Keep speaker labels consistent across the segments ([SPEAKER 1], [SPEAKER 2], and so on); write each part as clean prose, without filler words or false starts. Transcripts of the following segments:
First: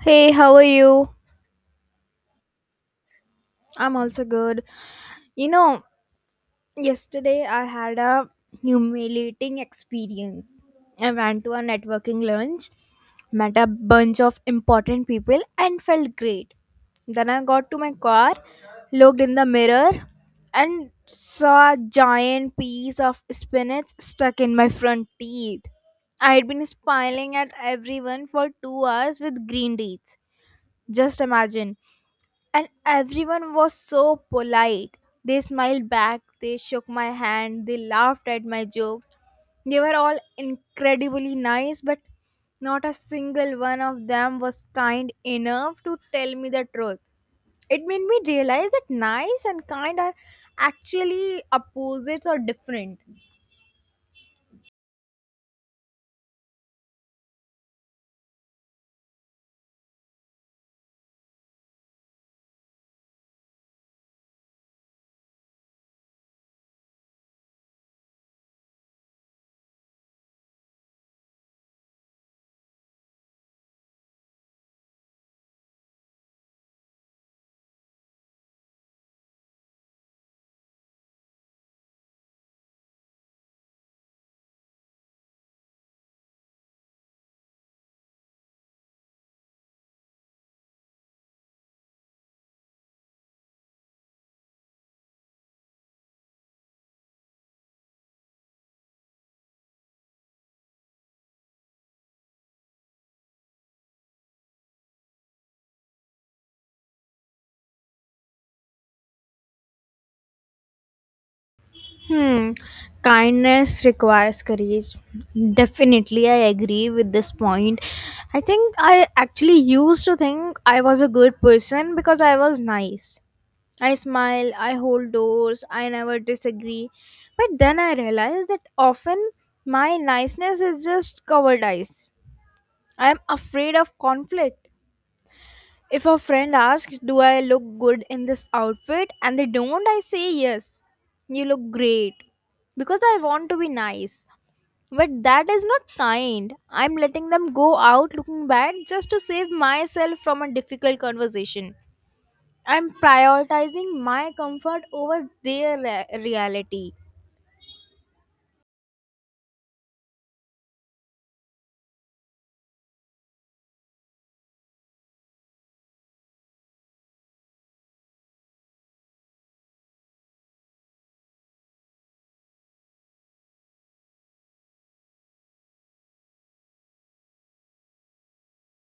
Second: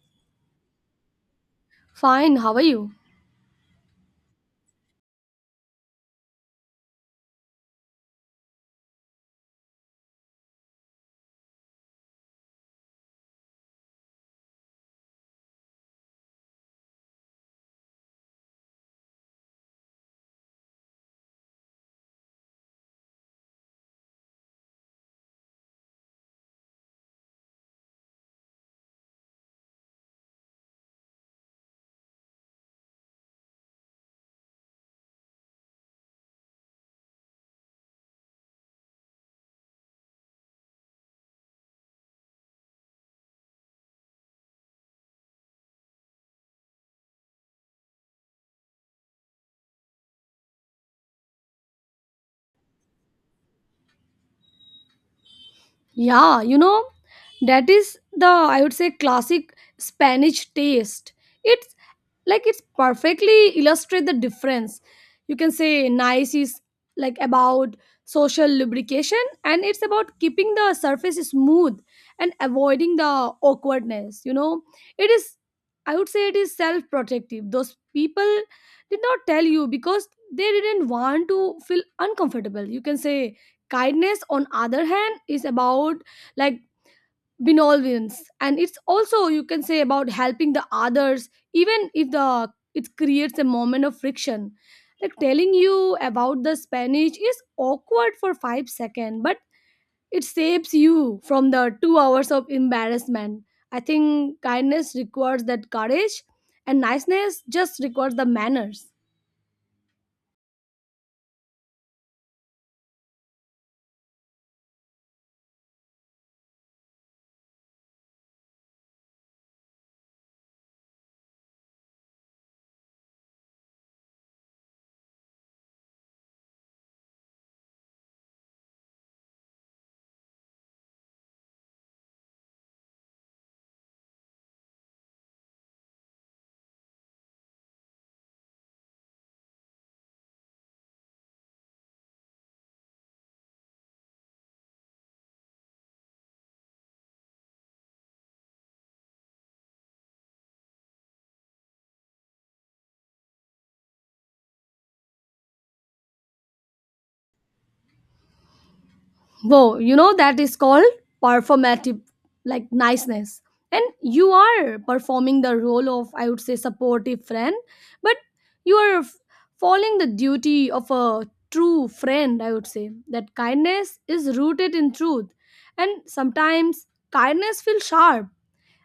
[SPEAKER 1] Hey, how are you?
[SPEAKER 2] Fine, how are you?
[SPEAKER 1] I'm also good. You know, Yesterday I had a humiliating experience. I went to a networking lunch, met a bunch of important people, and felt great. Then I got to my car, looked in the mirror, and saw a giant piece of spinach stuck in my front teeth. I had been smiling at everyone for 2 hours with green teeth. Just imagine and everyone was so polite. They smiled back, they shook my hand, they laughed at my jokes. They were all incredibly nice, but not a single one of them was kind enough to tell me the truth. It made me realize that nice and kind are actually opposites or different.
[SPEAKER 2] Yeah, you know, that is the, I would say, classic Spanish taste. It's like it's perfectly illustrate the difference. You can say nice is like about social lubrication, and it's about keeping the surface smooth and avoiding the awkwardness. You know, it is, I would say, it is self protective. Those people did not tell you because they didn't want to feel uncomfortable. You can say kindness on other hand is about like benevolence, and it's also you can say about helping the others even if the it creates a moment of friction, like telling you about the spanish is awkward for 5 seconds, but it saves you from the 2 hours of embarrassment. I think kindness requires that courage, and niceness just requires the manners.
[SPEAKER 1] Hmm. Kindness requires courage. Definitely, I agree with this point. I think I actually used to think I was a good person because I was nice. I smile, I hold doors, I never disagree. But then I realized that often my niceness is just covered eyes. I am afraid of conflict. If a friend asks, "Do I look good in this outfit?" and they don't, I say yes. You look great. Because I want to be nice. But that is not kind. I'm letting them go out looking bad just to save myself from a difficult conversation. I'm prioritizing my comfort over their reality.
[SPEAKER 2] Whoa, you know that is called performative, like niceness. And you are performing the role of, I would say, supportive friend, but you are falling the duty of a true friend, I would say. That kindness is rooted in truth. And sometimes kindness feels sharp.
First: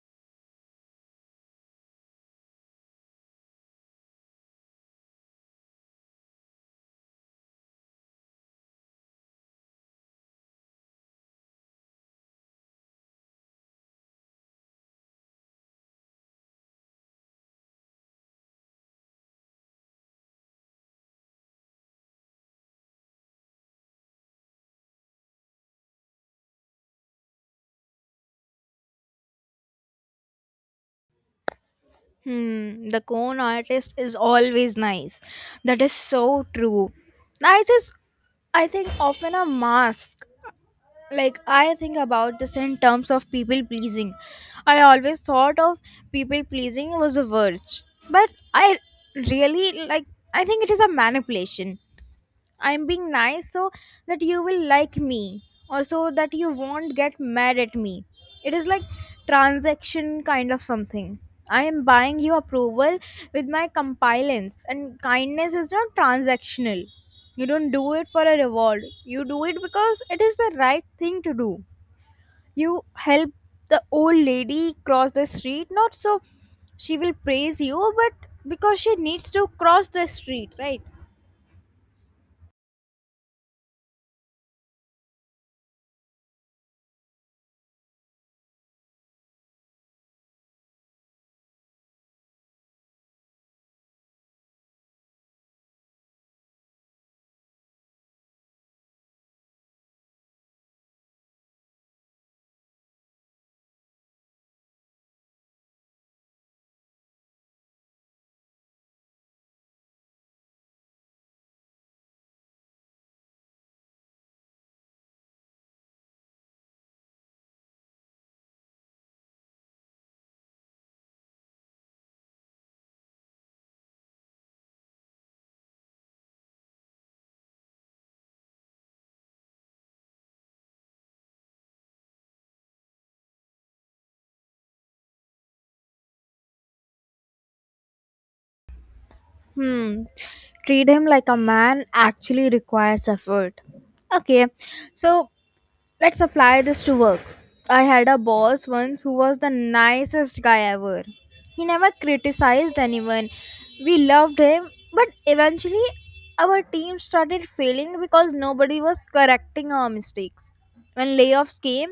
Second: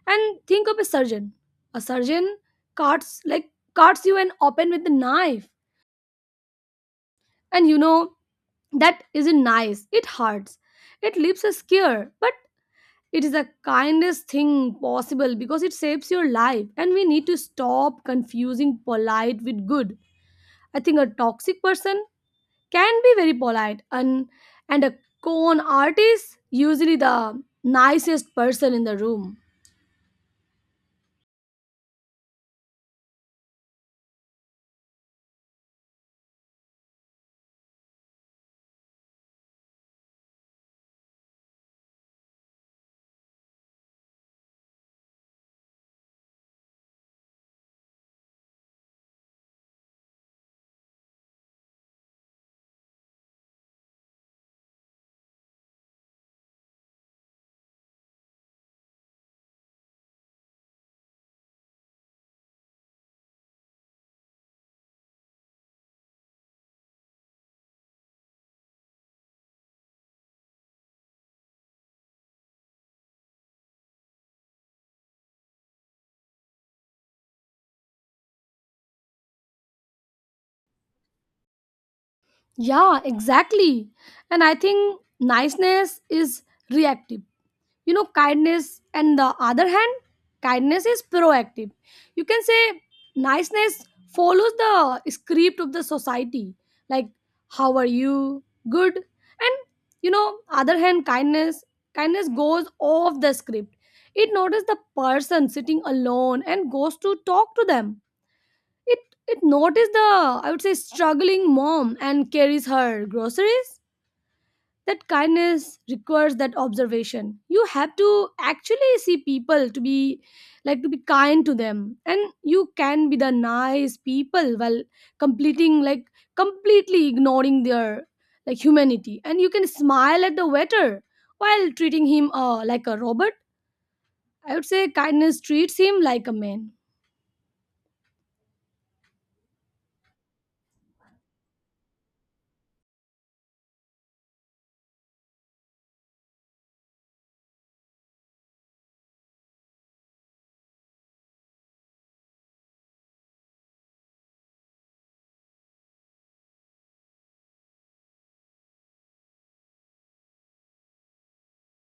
[SPEAKER 2] And think of a surgeon. A surgeon cuts, like cuts you and open with the knife. And you know that isn't nice. It hurts. It leaves a scar. But it is the kindest thing possible because it saves your life, and we need to stop confusing polite with good. I think a toxic person can be very polite, and a con artist usually the nicest person in the room.
[SPEAKER 1] The cone artist is always nice. That is so true. Nice is, I think, often a mask. Like, I think about this in terms of people pleasing. I always thought of people pleasing was a virtue. But I really, like, I think it is a manipulation. I'm being nice so that you will like me or so that you won't get mad at me. It is like transaction kind of something. I am buying you approval with my compliance and kindness is not transactional. You don't do it for a reward. You do it because it is the right thing to do. You help the old lady cross the street not so she will praise you but because she needs to cross the street, right?
[SPEAKER 2] Yeah, exactly. And I think niceness is reactive. You know, kindness and the other hand, kindness is proactive. You can say niceness follows the script of the society, like how are you, good, and you know, other hand kindness, kindness goes off the script. It notices the person sitting alone and goes to talk to them. It it notices the, I would say, struggling mom and carries her groceries. That kindness requires that observation. You have to actually see people to be, like to be kind to them. And you can be the nice people while completing, like completely ignoring their like humanity. And you can smile at the waiter while treating him like a robot. I would say kindness treats him like a man.
[SPEAKER 1] Hmm. Treat him like a man actually requires effort. Okay, so let's apply this to work. I had a boss once who was the nicest guy ever. He never criticized anyone. We loved him, but eventually our team started failing because nobody was correcting our mistakes. When layoffs came,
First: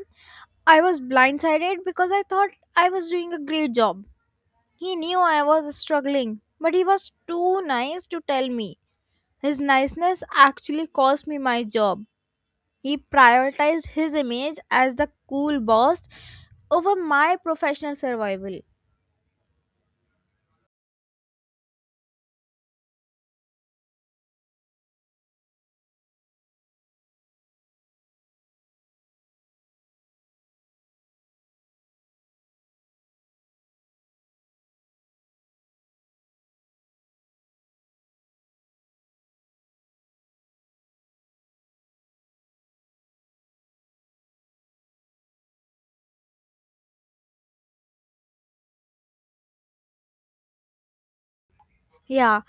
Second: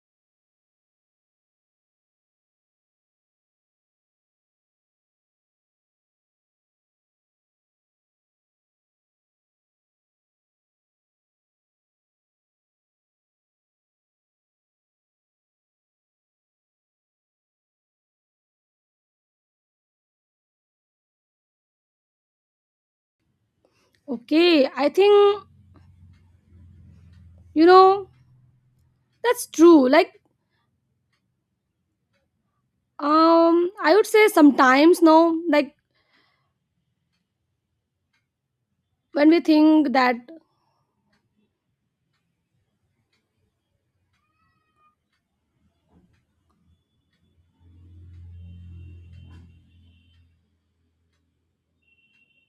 [SPEAKER 1] I was blindsided because I thought I was doing a great job. He knew I was struggling, but he was too nice to tell me. His niceness actually cost me my job. He prioritized his image as the cool boss over my professional survival.
[SPEAKER 2] Okay, I think, you know, that's true, like, um I would say sometimes no, like when we think that,
[SPEAKER 1] Yeah,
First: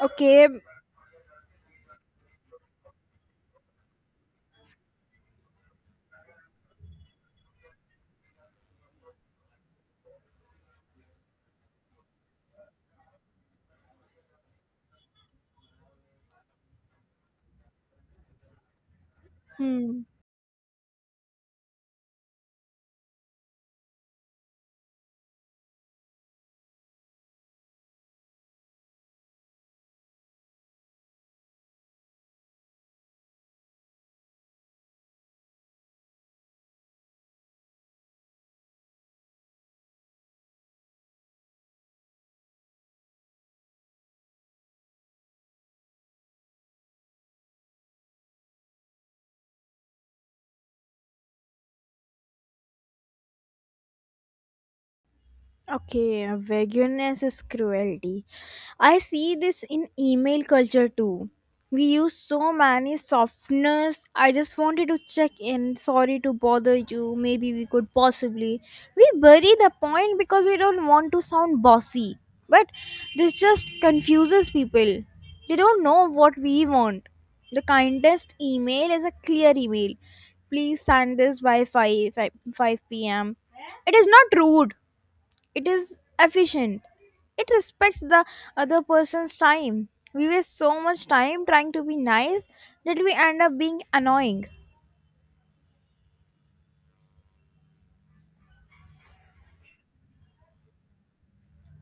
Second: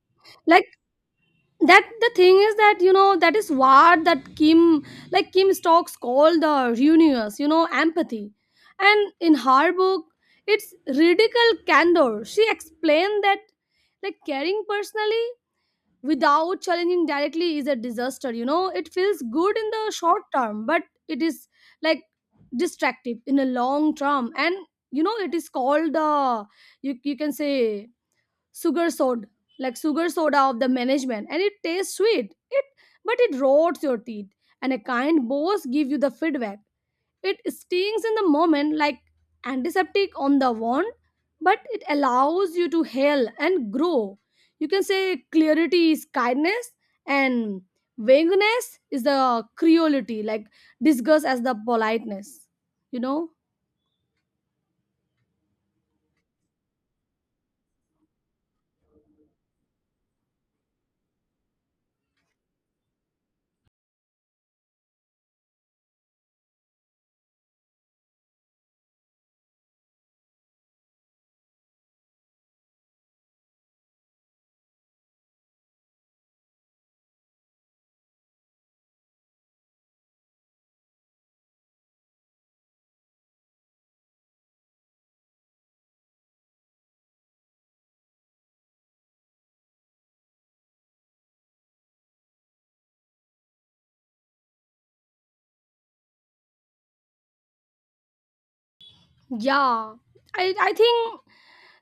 [SPEAKER 1] okay.
[SPEAKER 2] like that the thing is that you know that is what that kim, like kim stokes called the reunious, you know, empathy. And in her book, it's radical candor, she explained that like caring personally without challenging directly is a disaster. You know, it feels good in the
[SPEAKER 1] Hmm.
[SPEAKER 2] short term, but it is like destructive in the long term. And you know it is called the, you can say sugar soda, like sugar soda of the management, and it tastes sweet it, but it rots your teeth. And a kind boss give you the feedback. It stings in the moment, like antiseptic on the wound, but it allows you to heal and grow. You can say clarity is kindness, and vagueness is the cruelty, like disgust as the politeness, you know.
[SPEAKER 1] Okay, vagueness is cruelty. I see this in email culture too. We use so many softeners. I just wanted to check in. Sorry to bother you. Maybe we could possibly. We bury the point because we don't want to sound bossy. But this just confuses people. They don't know what we want. The kindest email is a clear email. Please send this by 5 p.m. It is not rude, it is efficient. It respects the other person's time. We waste so much time trying to be nice that we end up being annoying.
[SPEAKER 2] Yeah, I think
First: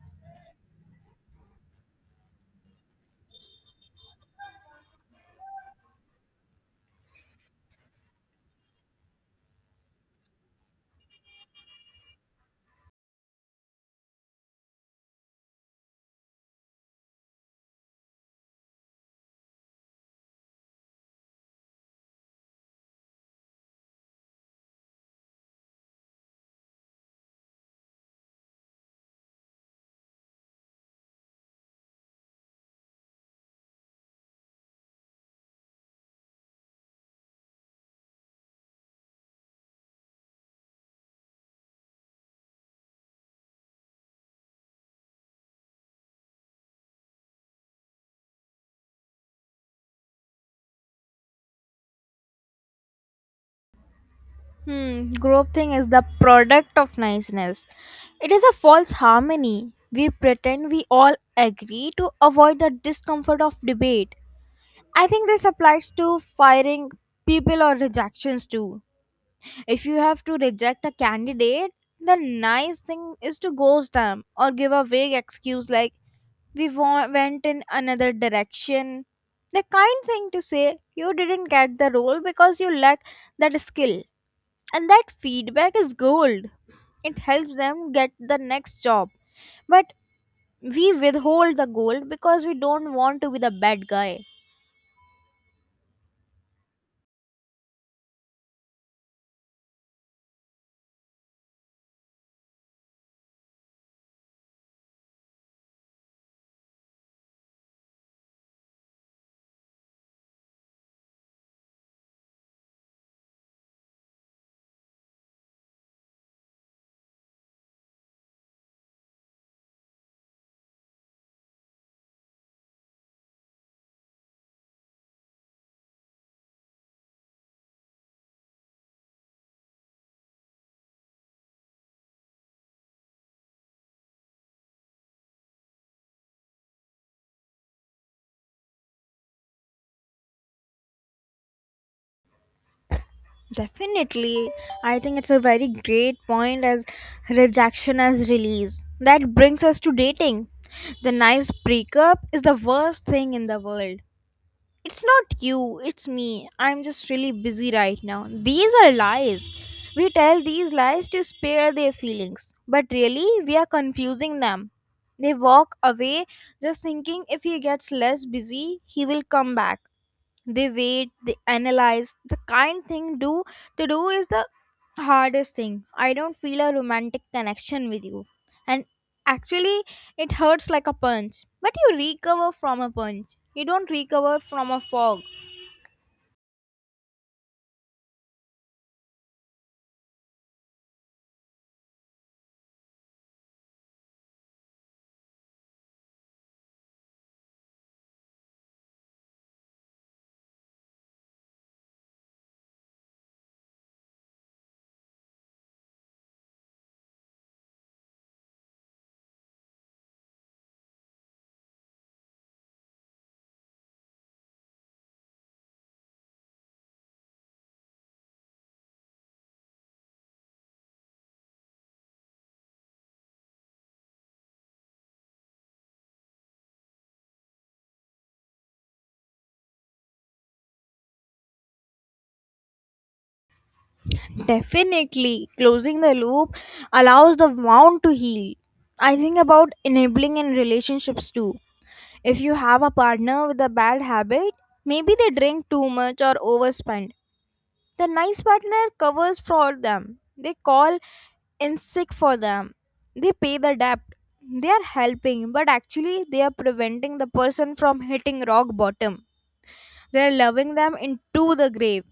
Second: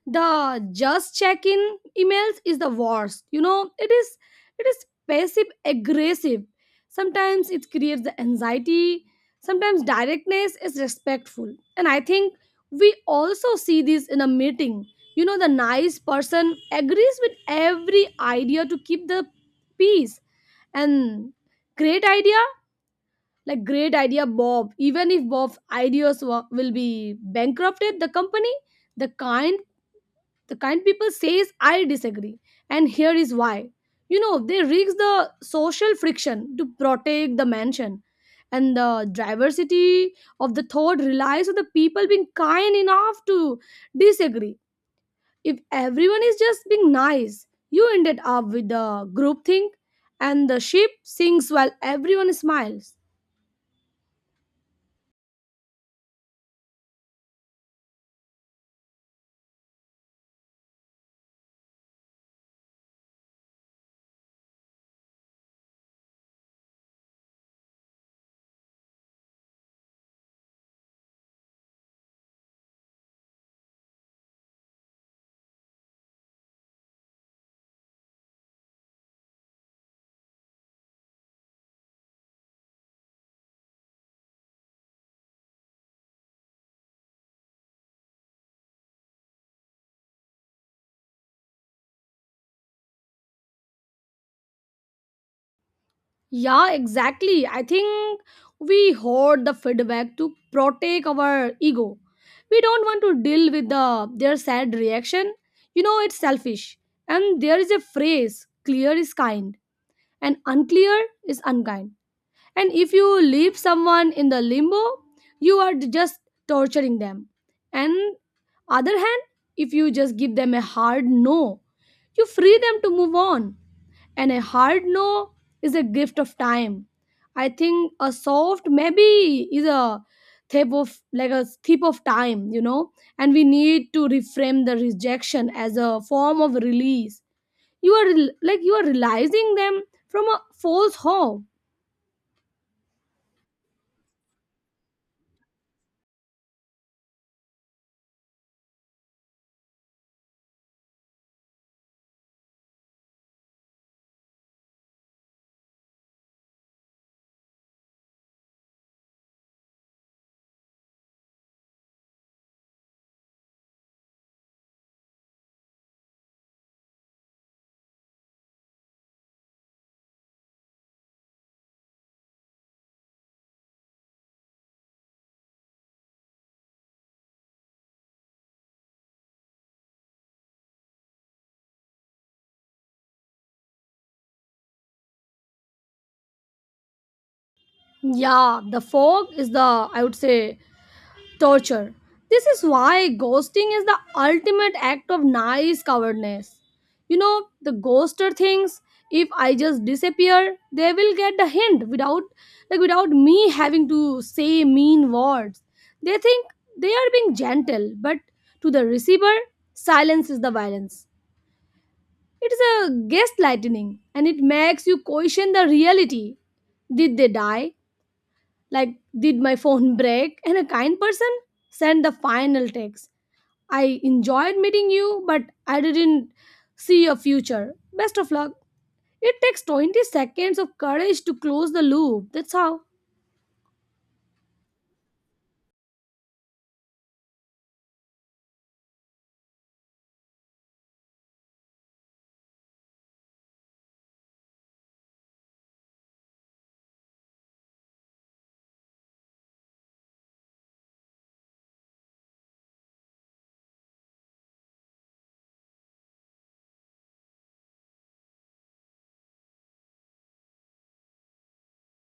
[SPEAKER 2] the just check in emails is the worst. You know, it is passive aggressive. Sometimes it creates the anxiety. Sometimes directness is respectful. And I think we also see this in a meeting. You know, the nice person agrees with every idea to keep the peace. And great idea, like great idea bob, even if bob's will be bankrupted the company. The kind, the kind people says, I disagree, and here is why. You know, they risk the social friction to protect the mansion. And the diversity of the thought relies on the people being kind enough to disagree. If everyone is just being nice, you ended up with the group think, and the ship sinks while everyone smiles.
[SPEAKER 1] Group thing is the product of niceness. It is a false harmony. We pretend we all agree to avoid the discomfort of debate. I think this applies to firing people or rejections too. If you have to reject a candidate, the nice thing is to ghost them or give a vague excuse like, went in another direction. The kind thing to say, you didn't get the role because you lack that skill. And that feedback is gold. It helps them get the next job. But we withhold the gold because we don't want to be the bad guy.
[SPEAKER 2] Yeah, exactly. I think we hoard the feedback to protect our ego. We don't want to deal with the their sad reaction. You know, it's selfish. And there is a phrase, clear is kind and unclear is unkind. And if you leave someone in the limbo, you are just torturing them. And other hand, if you just give them a hard no, you free them to move on. And a hard no is a gift of time. I think a soft maybe is a thief of, like a thief of time, you know. And we need to reframe the rejection as a form of release. You are like you are realizing them from a false hope.
[SPEAKER 1] Definitely. I think it's a very great point as rejection as release. That brings us to dating. The nice breakup is the worst thing in the world. It's not you, it's me. I'm just really busy right now. These are lies. We tell these lies to spare their feelings, but really, we are confusing them. They walk away just thinking if he gets less busy, he will come back. They wait, they analyze. The kind thing do to do is the hardest thing. I don't feel a romantic connection with you and actually it hurts like a punch, but you recover from a punch, you don't recover from a fog.
[SPEAKER 2] Yeah, the fog is the, I would say, torture. This is why ghosting is the ultimate act of nice cowardness. You know, the ghoster thinks if I just disappear, they will get the hint without, like without me having to say mean words. They think they are being gentle, but to the receiver, silence is the violence. It is a gaslighting, and it makes you question the reality. Did they die? Like did my phone break. And a kind person sent the final text, I enjoyed meeting you but I didn't see your future, best of luck. It takes 20 seconds of courage to close the loop. That's how.
[SPEAKER 1] Definitely, closing the loop allows the wound to heal. I think about enabling in relationships too. If you have a partner with a bad habit, maybe they drink too much or overspend. The nice partner covers for them. They call in sick for them. They pay the debt. They are helping, but actually, they are preventing the person from hitting rock bottom. They are loving them into the grave.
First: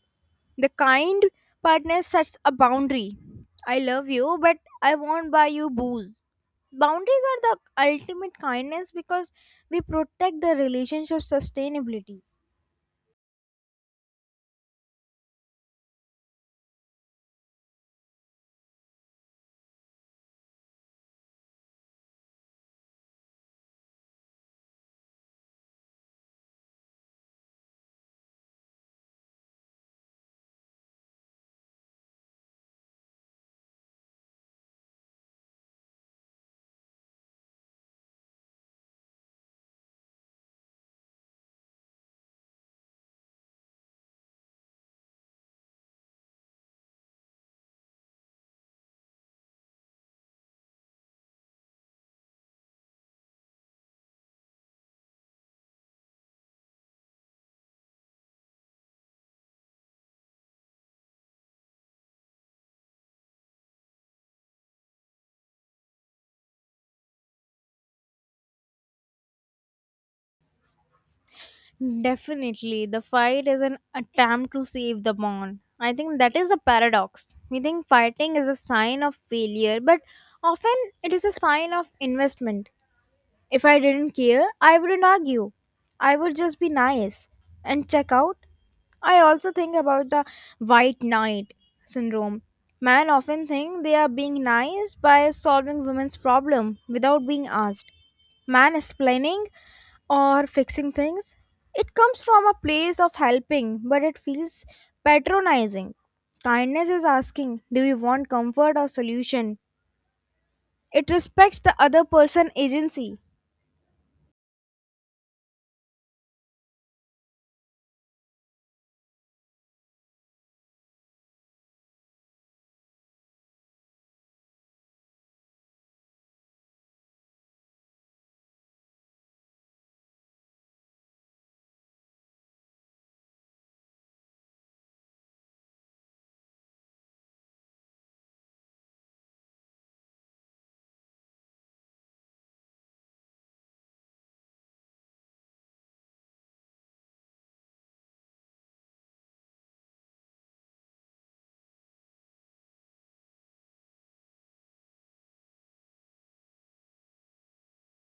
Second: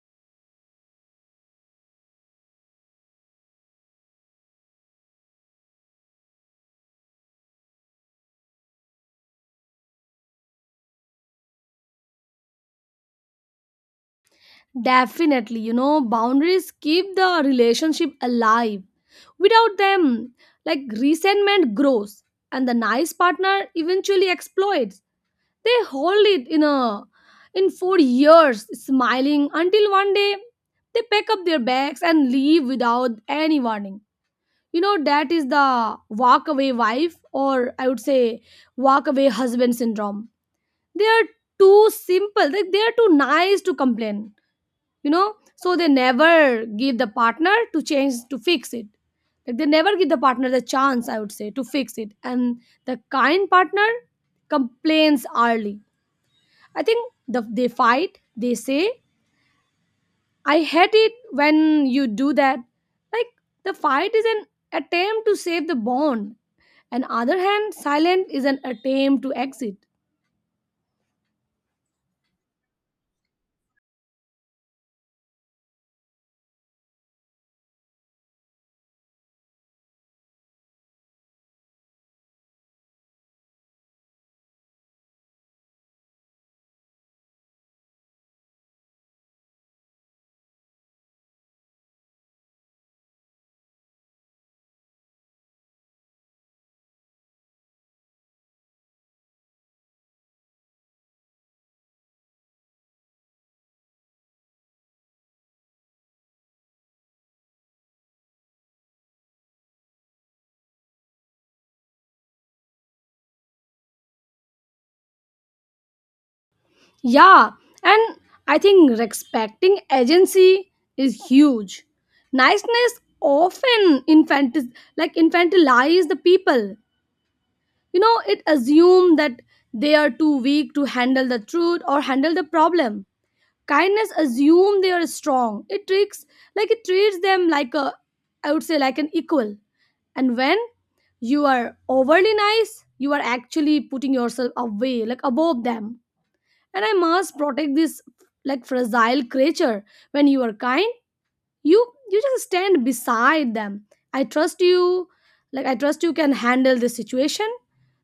[SPEAKER 1] The kind partner sets a boundary. I love you, but I won't buy you booze. Boundaries are the ultimate kindness because they protect the relationship sustainability.
[SPEAKER 2] Definitely, you know boundaries keep the relationship alive. Without them, like resentment grows, and the nice partner eventually exploits. They hold it in a, in for years, smiling until one day they pack up their bags and leave without any warning. You know that is the walk away wife, or I would say walk away husband syndrome. They are too simple, like they are too nice to complain, you know, so they never give the partner to change to fix it. Like they never give the partner the chance, I would say, to fix it. And the kind partner complains early. I think the, they fight, they say, I hate it when you do that. Like, the fight is an attempt to save the bond. And other hand, silent is an attempt to exit.
[SPEAKER 1] Definitely, the fight is an attempt to save the bond. I think that is a paradox. We think fighting is a sign of failure, but often it is a sign of investment. If I didn't care, I wouldn't argue. I would just be nice and check out. I also think about the white knight syndrome. Men often think they are being nice by solving women's problem without being asked. Man explaining or fixing things. It comes from a place of helping, but it feels patronizing. Kindness is asking, do you want comfort or solution? It respects the other person agency.
[SPEAKER 2] Yeah, and I think respecting agency is huge. Niceness often like infantilize the people. You know, it assumes that they are too weak to handle the truth or handle the problem. Kindness assume they are strong. It treats, like it treats them like a, I would say like an equal. And when you are overly nice, you are actually putting yourself away, like above them. And I must protect this, like fragile creature. When you are kind, you just stand beside them. I trust you, like I trust you can handle this situation,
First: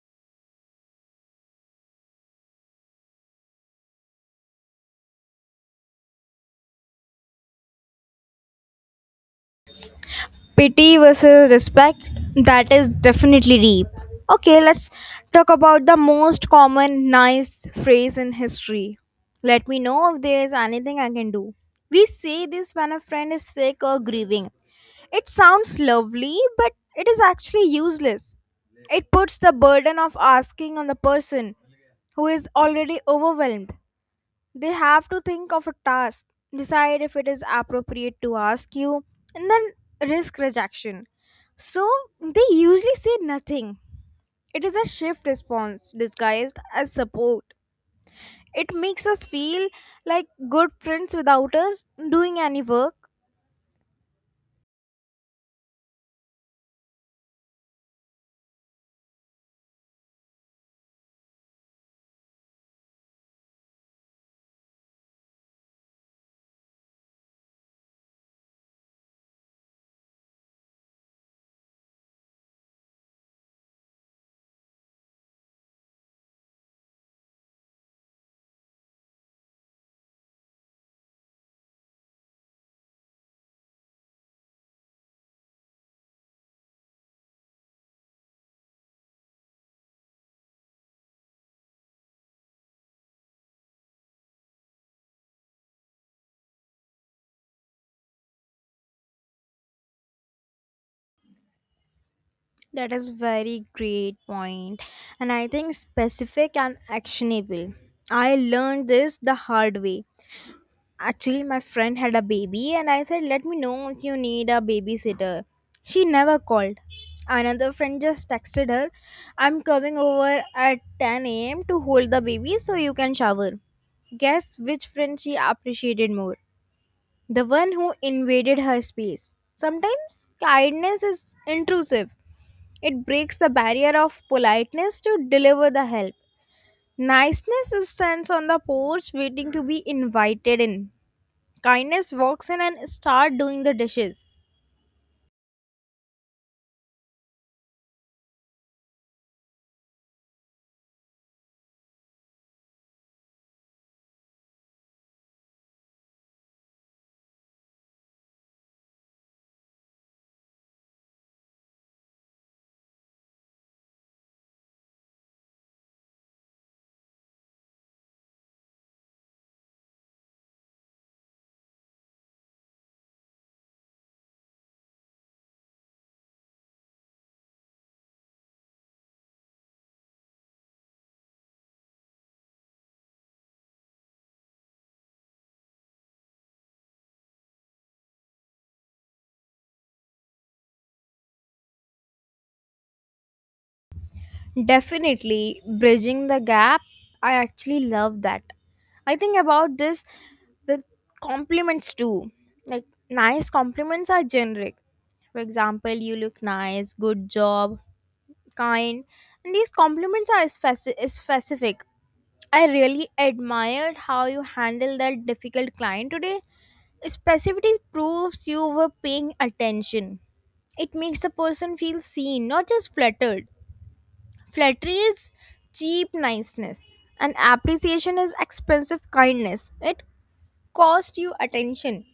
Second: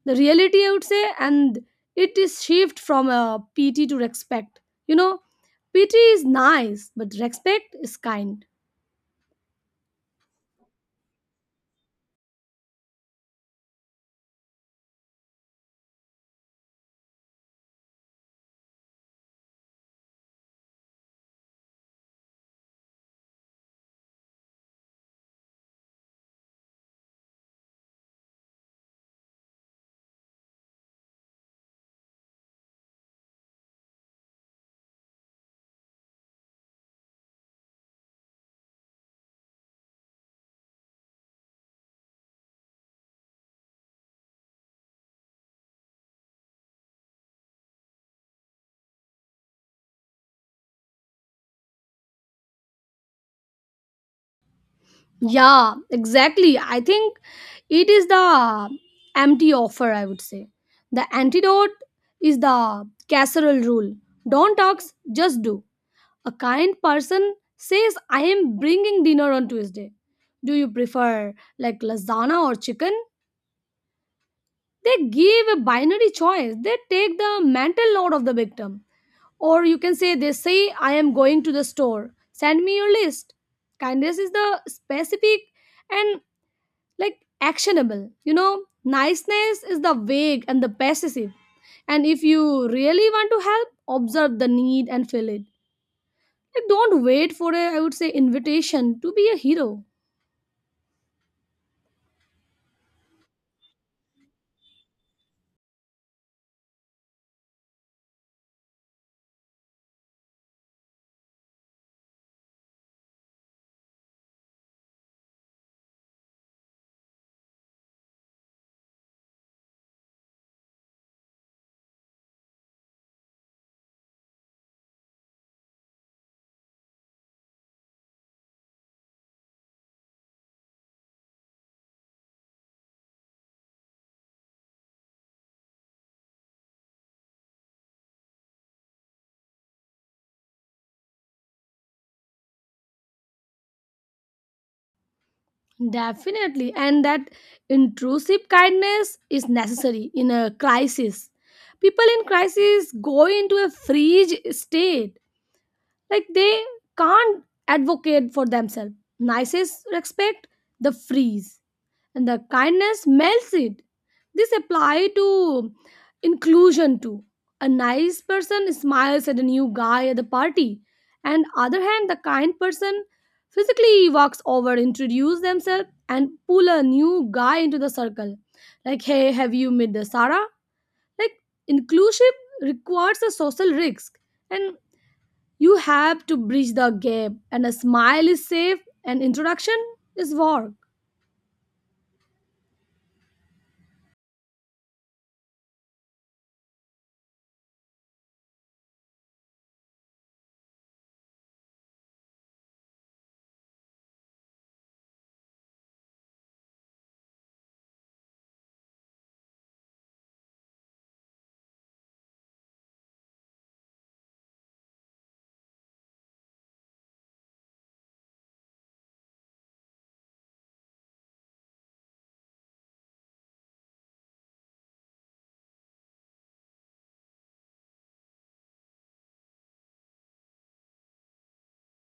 [SPEAKER 2] the reality, I would say. And it is shift from a pity to respect, you know. Pity is nice, but respect is kind.
[SPEAKER 1] Pity versus respect, that is definitely deep. Okay, let's talk about the most common nice phrase in history. Let me know if there is anything I can do. We say this when a friend is sick or grieving. It sounds lovely but it is actually useless. It puts the burden of asking on the person who is already overwhelmed. They have to think of a task, decide if it is appropriate to ask you, and then risk rejection. So they usually say nothing. It is a shift response disguised as support. It makes us feel like good friends without us doing any work.
[SPEAKER 2] Yeah, exactly. I think it is the empty offer, I would say. The antidote is the casserole rule. Don't talk, just do. A kind person says, I am bringing dinner on Tuesday. Do you prefer like lasagna or chicken? They give a binary choice. They take the mental load of the victim. Or you can say, they say, I am going to the store. Send me your list. Kindness is the specific and like actionable. You know, niceness is the vague and the passive. And if you really want to help, observe the need and fill it. Like, don't wait for a, I would say, invitation to be a hero.
[SPEAKER 1] That is very great point, and I think specific and actionable. I learned this the hard way. Actually, my friend had a baby, and I said, "Let me know if you need a babysitter." She never called. Another friend just texted her, "I'm coming over at 10 a.m. to hold the baby so you can shower." Guess which friend she appreciated more? The one who invaded her space. Sometimes kindness is intrusive. It breaks the barrier of politeness to deliver the help. Niceness stands on the porch waiting to be invited in. Kindness walks in and start doing the dishes.
[SPEAKER 2] Definitely. And that intrusive kindness is necessary in a crisis. People in crisis go into a freeze state. Like, they can't advocate for themselves. Nicest respect the freeze, and the kindness melts it. This apply to inclusion too. A nice person smiles at a new guy at the party, and other hand, the kind person physically walks over, introduce themselves, and pull a new guy into the circle. Like, hey, have you met the Sarah? Like, inclusive requires a social risk, and you have to bridge the gap. And a smile is safe, and introduction is work.
[SPEAKER 1] Definitely, bridging the gap. I actually love that. I think about this with compliments too. Like nice compliments are generic. For example, you look nice, good job, kind, and these compliments are specific. I really admired how you handled that difficult client today. Specificity proves you were paying attention. It makes the person feel seen, not just flattered. Flattery is cheap niceness, and appreciation is expensive kindness. It cost you attention.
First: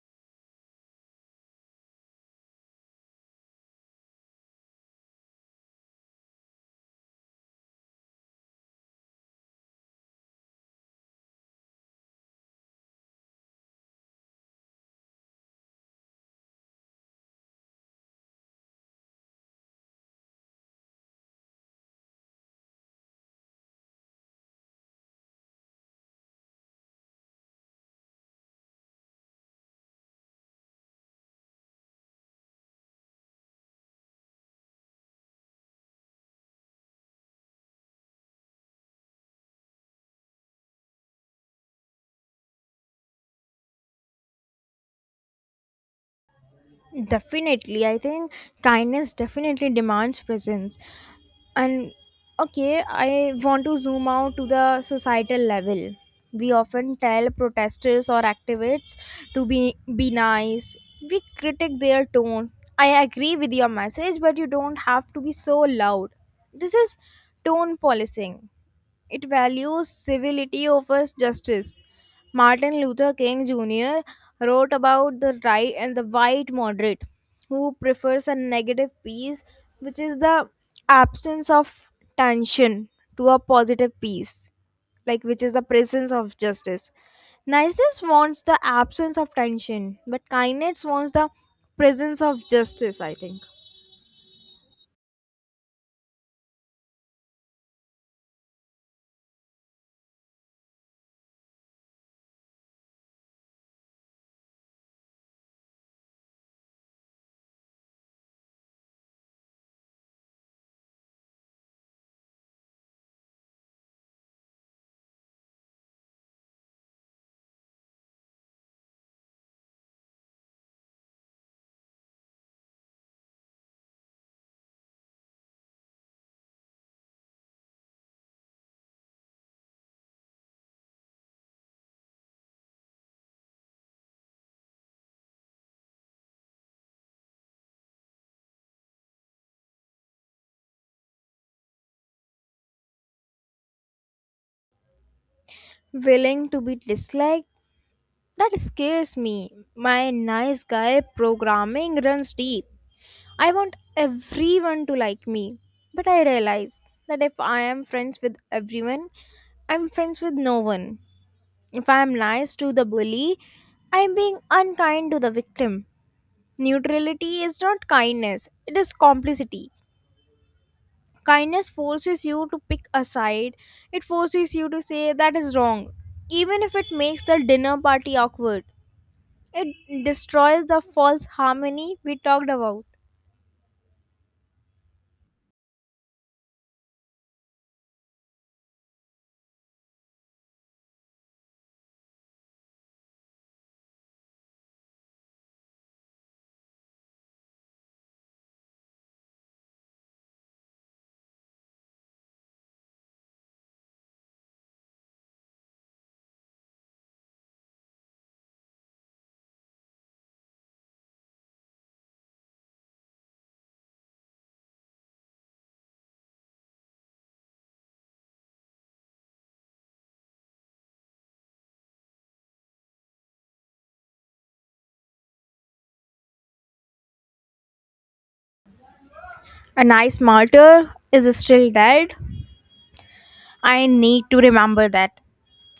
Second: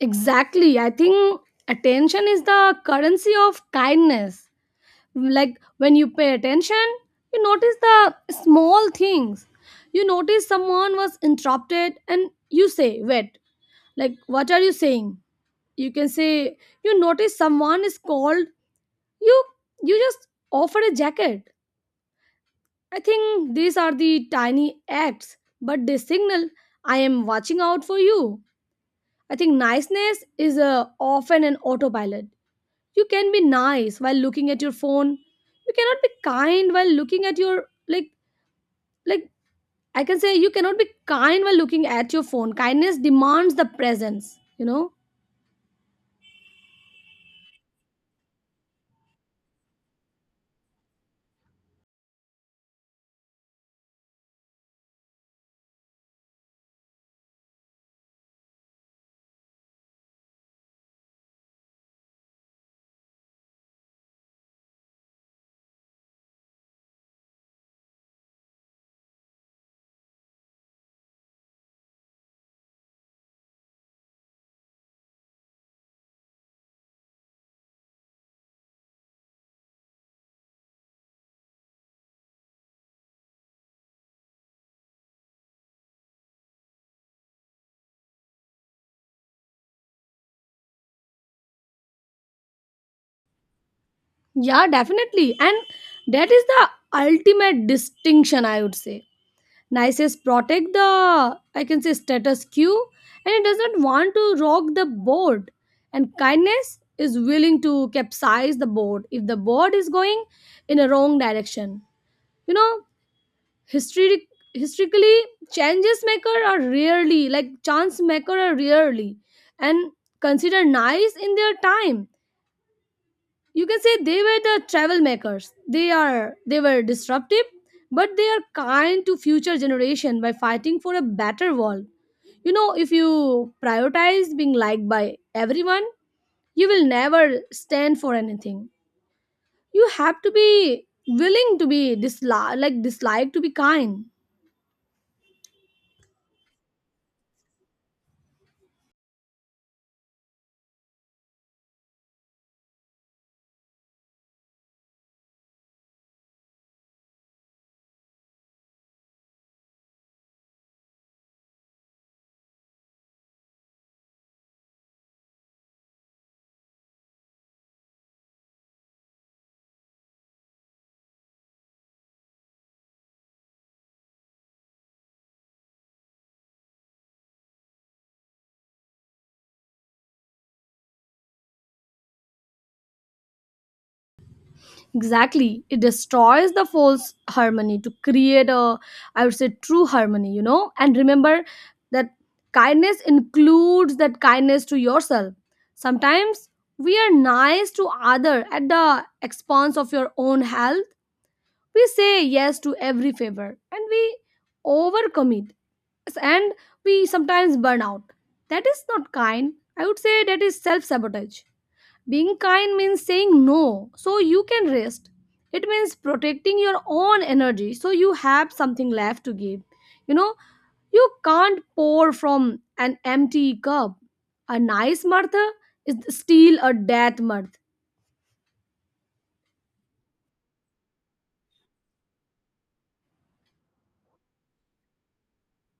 [SPEAKER 2] Exactly. I think attention is the currency of kindness. Like when you pay attention, you notice the small things. You notice someone was interrupted and you say, wait, like what are you saying? You can say you notice someone is called, you you just offer a jacket. I think these are the tiny acts, but they signal I am watching out for you. I think niceness is often an autopilot. You can be nice while looking at your phone. You cannot be kind while looking at your like, I can say you cannot be kind while looking at your phone. Kindness demands the presence, you know?
[SPEAKER 1] Definitely, I think kindness definitely demands presence. And okay, I want to zoom out to the societal level. We often tell protesters or activists to be nice. We critique their tone. I agree with your message, but you don't have to be so loud. This is tone policing. It values civility over justice. Martin Luther King Jr. wrote about the right and the white moderate who prefers a negative peace, which is the absence of tension, to a positive peace, like which is the presence of justice. Niceness wants the absence of tension, but kindness wants the presence of justice, I think.
[SPEAKER 2] Yeah, definitely. And that is the ultimate distinction, I would say. Nices protect the, I can say, status quo, and it doesn't want to rock the boat. And kindness is willing to capsize the boat if the boat is going in a wrong direction. You know, Historic, historically, changes maker are rarely like chance maker are rarely and considered nice in their time. You can say they were the travel makers. They were disruptive, but they are kind to future generation by fighting for a better world. If you prioritize being liked by everyone, you will never stand for anything. You have to be willing to be disliked to be kind.
[SPEAKER 1] Willing to be disliked. That scares me. My nice guy programming runs deep. I want everyone to like me. But I realize that if I am friends with everyone, I'm friends with no one. If I am nice to the bully, I'm being unkind to the victim. Neutrality is not kindness, it is complicity. Kindness forces you to pick a side, it forces you to say that is wrong, even if it makes the dinner party awkward. It destroys the false harmony we talked about.
[SPEAKER 2] Exactly. It destroys the false harmony to create a, I would say, true harmony, you know? And remember that kindness includes that kindness to yourself. Sometimes we are nice to other at the expense of your own health. We say yes to every favor and we overcommit and we sometimes burn out. That is not kind. I would say that is self sabotage. Being kind means saying no so you can rest. It means protecting your own energy so you have something left to give. You know, you can't pour from an empty cup. A nice Martha is still a death mirth.
[SPEAKER 1] A nice martyr is still dead. I need to remember that.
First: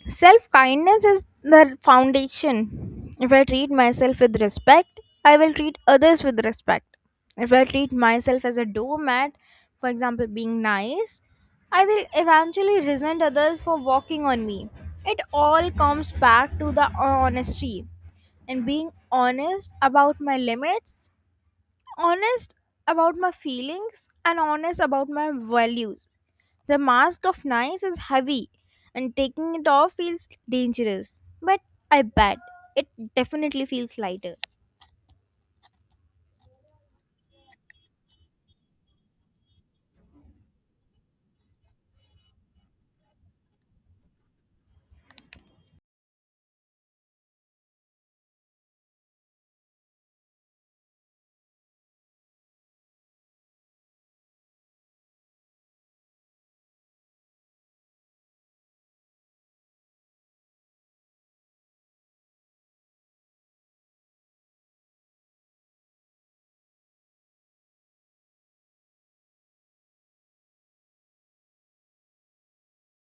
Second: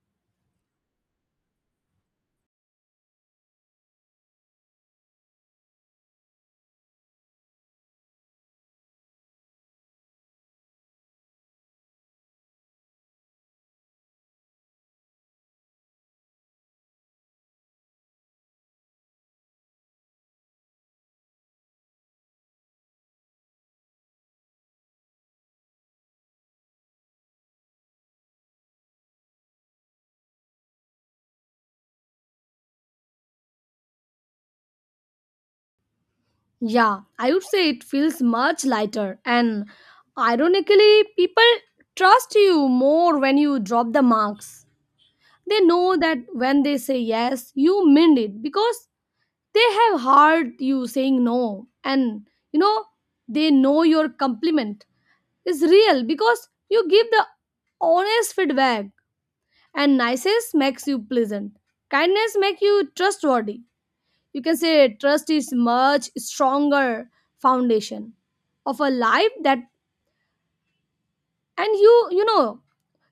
[SPEAKER 1] Self kindness is the foundation. If I treat myself with respect, I will treat others with respect. If I treat myself as a doormat, for example, being nice, I will eventually resent others for walking on me. It all comes back to the honesty and being honest about my limits, honest about my feelings, and honest about my values. The mask of nice is heavy and taking it off feels dangerous, but I bet it definitely feels lighter.
[SPEAKER 2] Yeah, I would say it feels much lighter. And ironically, people trust you more when you drop the marks. They know that when they say yes, you meant it because they have heard you saying no, and you know they know your compliment is real because you give the honest feedback. And niceness makes you pleasant, kindness make you trustworthy. You can say trust is much stronger foundation of a life that and you know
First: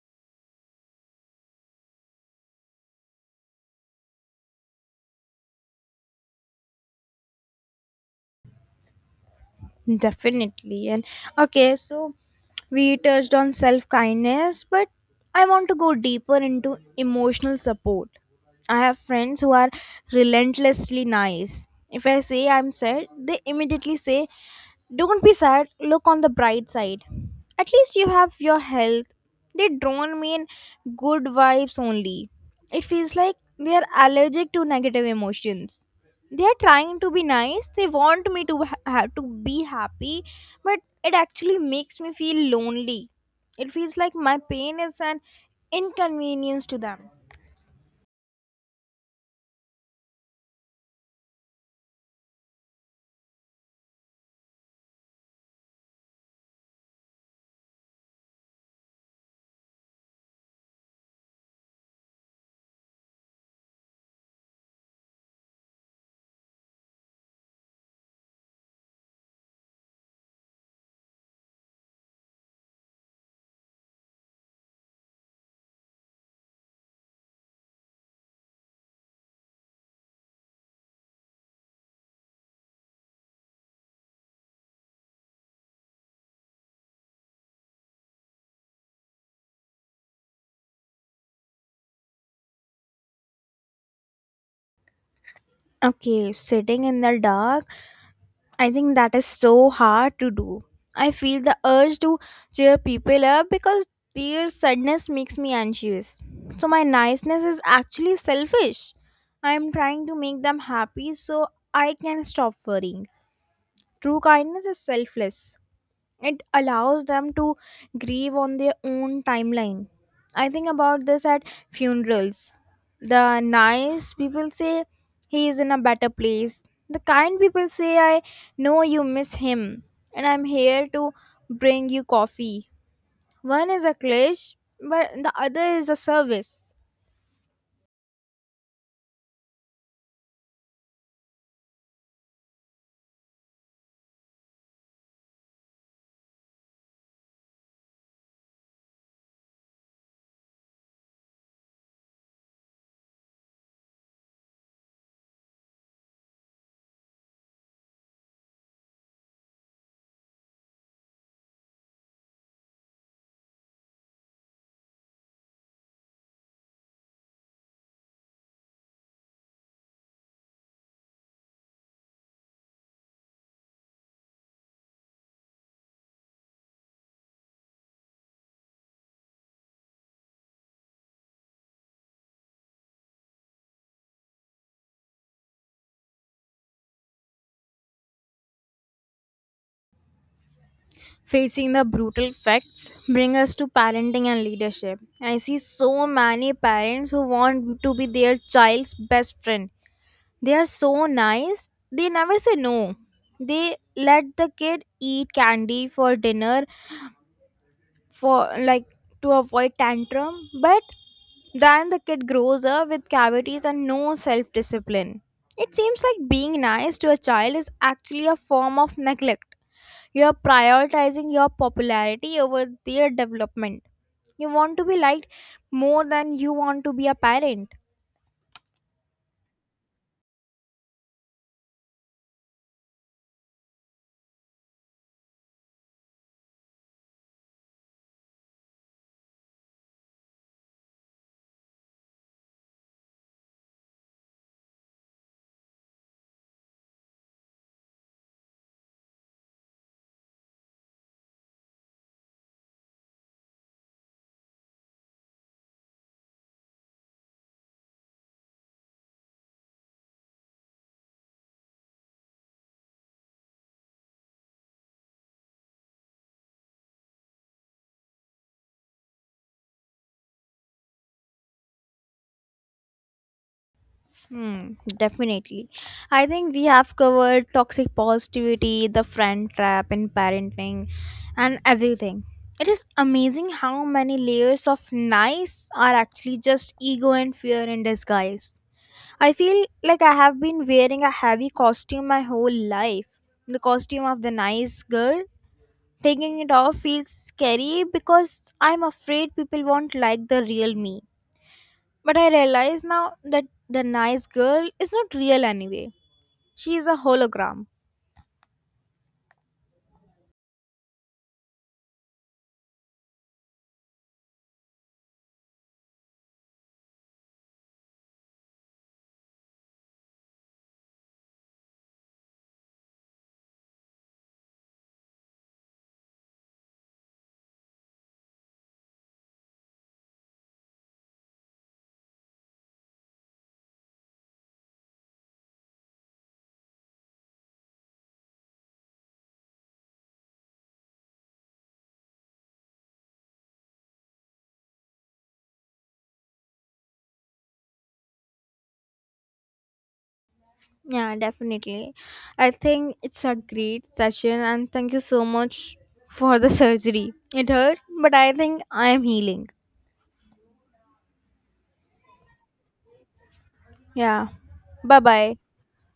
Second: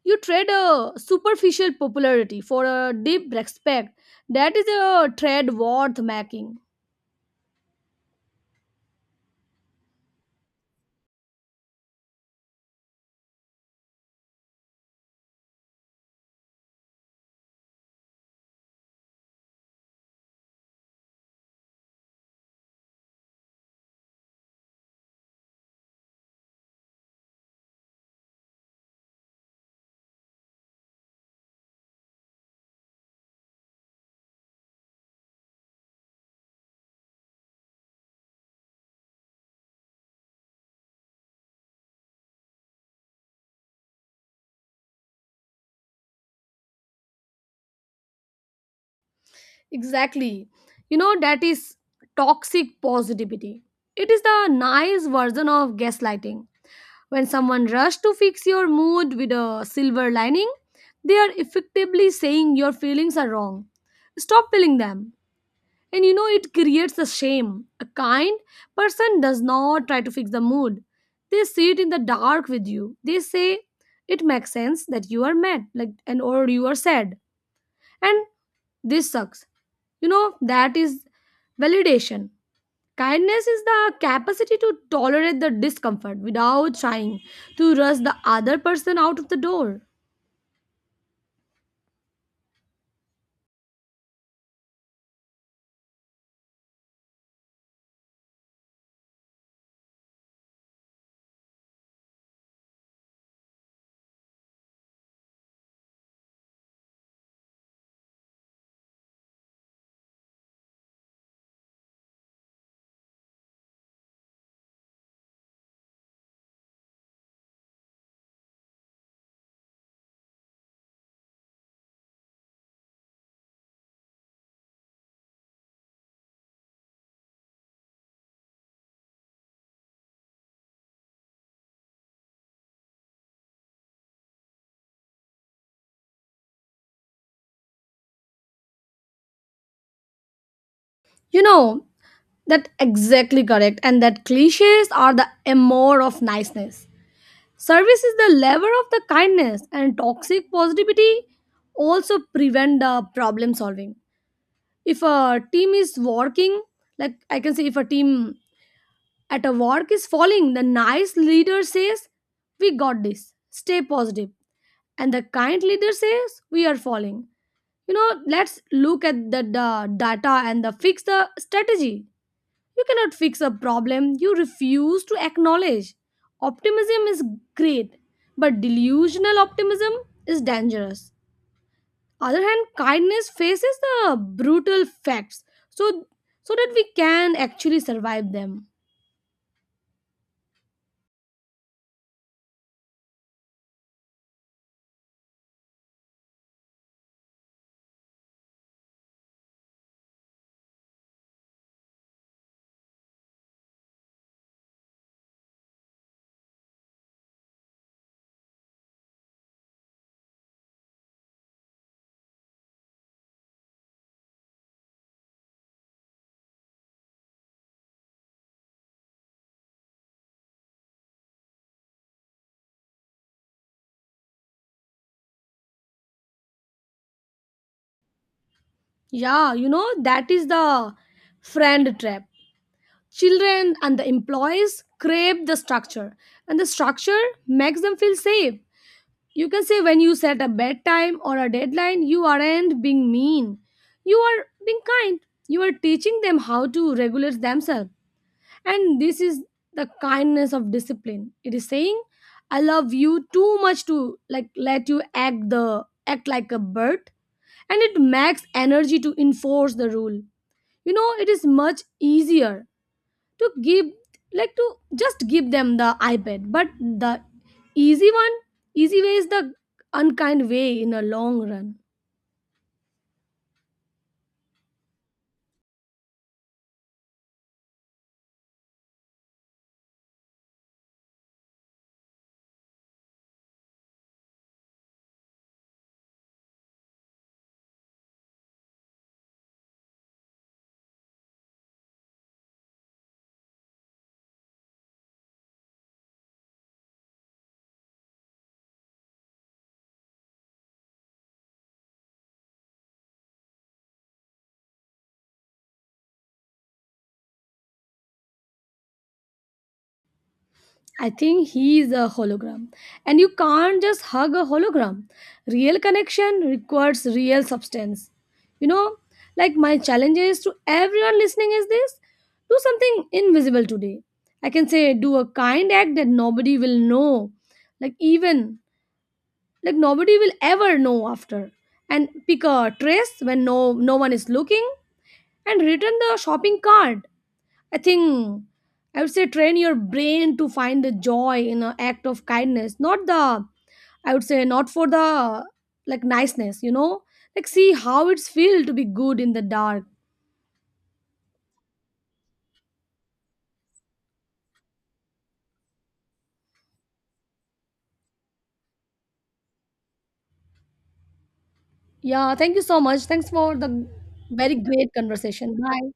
[SPEAKER 2] You trade a superficial popularity for a deep respect. That is a trade worth making.
[SPEAKER 1] Definitely. And okay, so we touched on self kindness, but I want to go deeper into emotional support. I have friends who are relentlessly nice. If I say I'm sad, they immediately say, "Don't be sad, look on the bright side. At least you have your health." They don't mean good vibes only. It feels like they are allergic to negative emotions. They are trying to be nice, they want me to to be happy, but it actually makes me feel lonely. It feels like my pain is an inconvenience to them.
[SPEAKER 2] Exactly. You know, that is toxic positivity. It is the nice version of gaslighting. When someone rushes to fix your mood with a silver lining, they are effectively saying your feelings are wrong. Stop feeling them. And you know, it creates a shame. A kind person does not try to fix the mood, they sit in the dark with you. They say, it makes sense that you are mad like and or you are sad and this sucks. You know, that is validation. Kindness is the capacity to tolerate the discomfort without trying to rush the other person out of the door.
[SPEAKER 1] Okay, sitting in the dark, I think that is so hard to do. I feel the urge to cheer people up because their sadness makes me anxious, so my niceness is actually selfish. I am trying to make them happy so I can stop worrying. True kindness is selfless. It allows them to grieve on their own timeline. I think about this at funerals. The nice people say he is in a better place. The kind people say, I know you miss him and I'm here to bring you coffee. One is a clash, but the other is a service.
[SPEAKER 2] you know that exactly correct, and that cliches are the amour of niceness. Service is the lever of the kindness. And toxic positivity also prevent the problem solving. If a team is working, like I can say if a team at a work is falling, the nice leader says, We got this, stay positive. And the kind leader says, We are falling. You know, let's look at the data and the fix the strategy. You cannot fix a problem you refuse to acknowledge. Optimism is great, but delusional optimism is dangerous. Other hand, kindness faces the brutal facts so so that we can actually survive them.
[SPEAKER 1] Facing the brutal facts bring us to parenting and leadership. I see so many parents who want to be their child's best friend. They are so nice. They never say no. They let the kid eat candy for dinner for like to avoid tantrum, but then the kid grows up with cavities and no self-discipline. It seems like being nice to a child is actually a form of neglect. You are prioritizing your popularity over their development. You want to be liked more than you want to be a parent.
[SPEAKER 2] Yeah, you know, that is the friend trap. Children and the employees crave the structure, and the structure makes them feel safe. You can say when you set a bedtime or a deadline, you aren't being mean. You are being kind. You are teaching them how to regulate themselves. And this is the kindness of discipline. It is saying, I love you too much to let you act like a bird. And it makes energy to enforce the rule. You know, it is much easier to give like to just give them the ipad, but the easy one easy way is the unkind way in a long run.
[SPEAKER 1] Hmm, definitely. I think we have covered toxic positivity, the friend trap in parenting, and everything. It is amazing how many layers of nice are actually just ego and fear in disguise. I feel like I have been wearing a heavy costume my whole life. The costume of the nice girl. Taking it off feels scary because I'm afraid people won't like the real me. But I realize now that the nice girl is not real anyway. She is a hologram.
[SPEAKER 2] I think he is a hologram, and you can't just hug a hologram. Real connection requires real substance. you know my challenge is to everyone listening is this: do something invisible today. I can say do a kind act that nobody will know, like even like nobody will ever know after. And pick a trace when no one is looking and return the shopping cart. i think I would say train your brain to find the joy in an act of kindness, not the, I would say, not for the niceness. See how it's feel to be good in the dark.
[SPEAKER 1] Yeah, definitely. I think it's a great session and thank you so much for the surgery. It hurt, but I think I am healing.
[SPEAKER 2] Yeah, thank you so much. Thanks for the
[SPEAKER 1] Yeah.
[SPEAKER 2] Very great
[SPEAKER 1] Bye bye.
[SPEAKER 2] conversation, bye.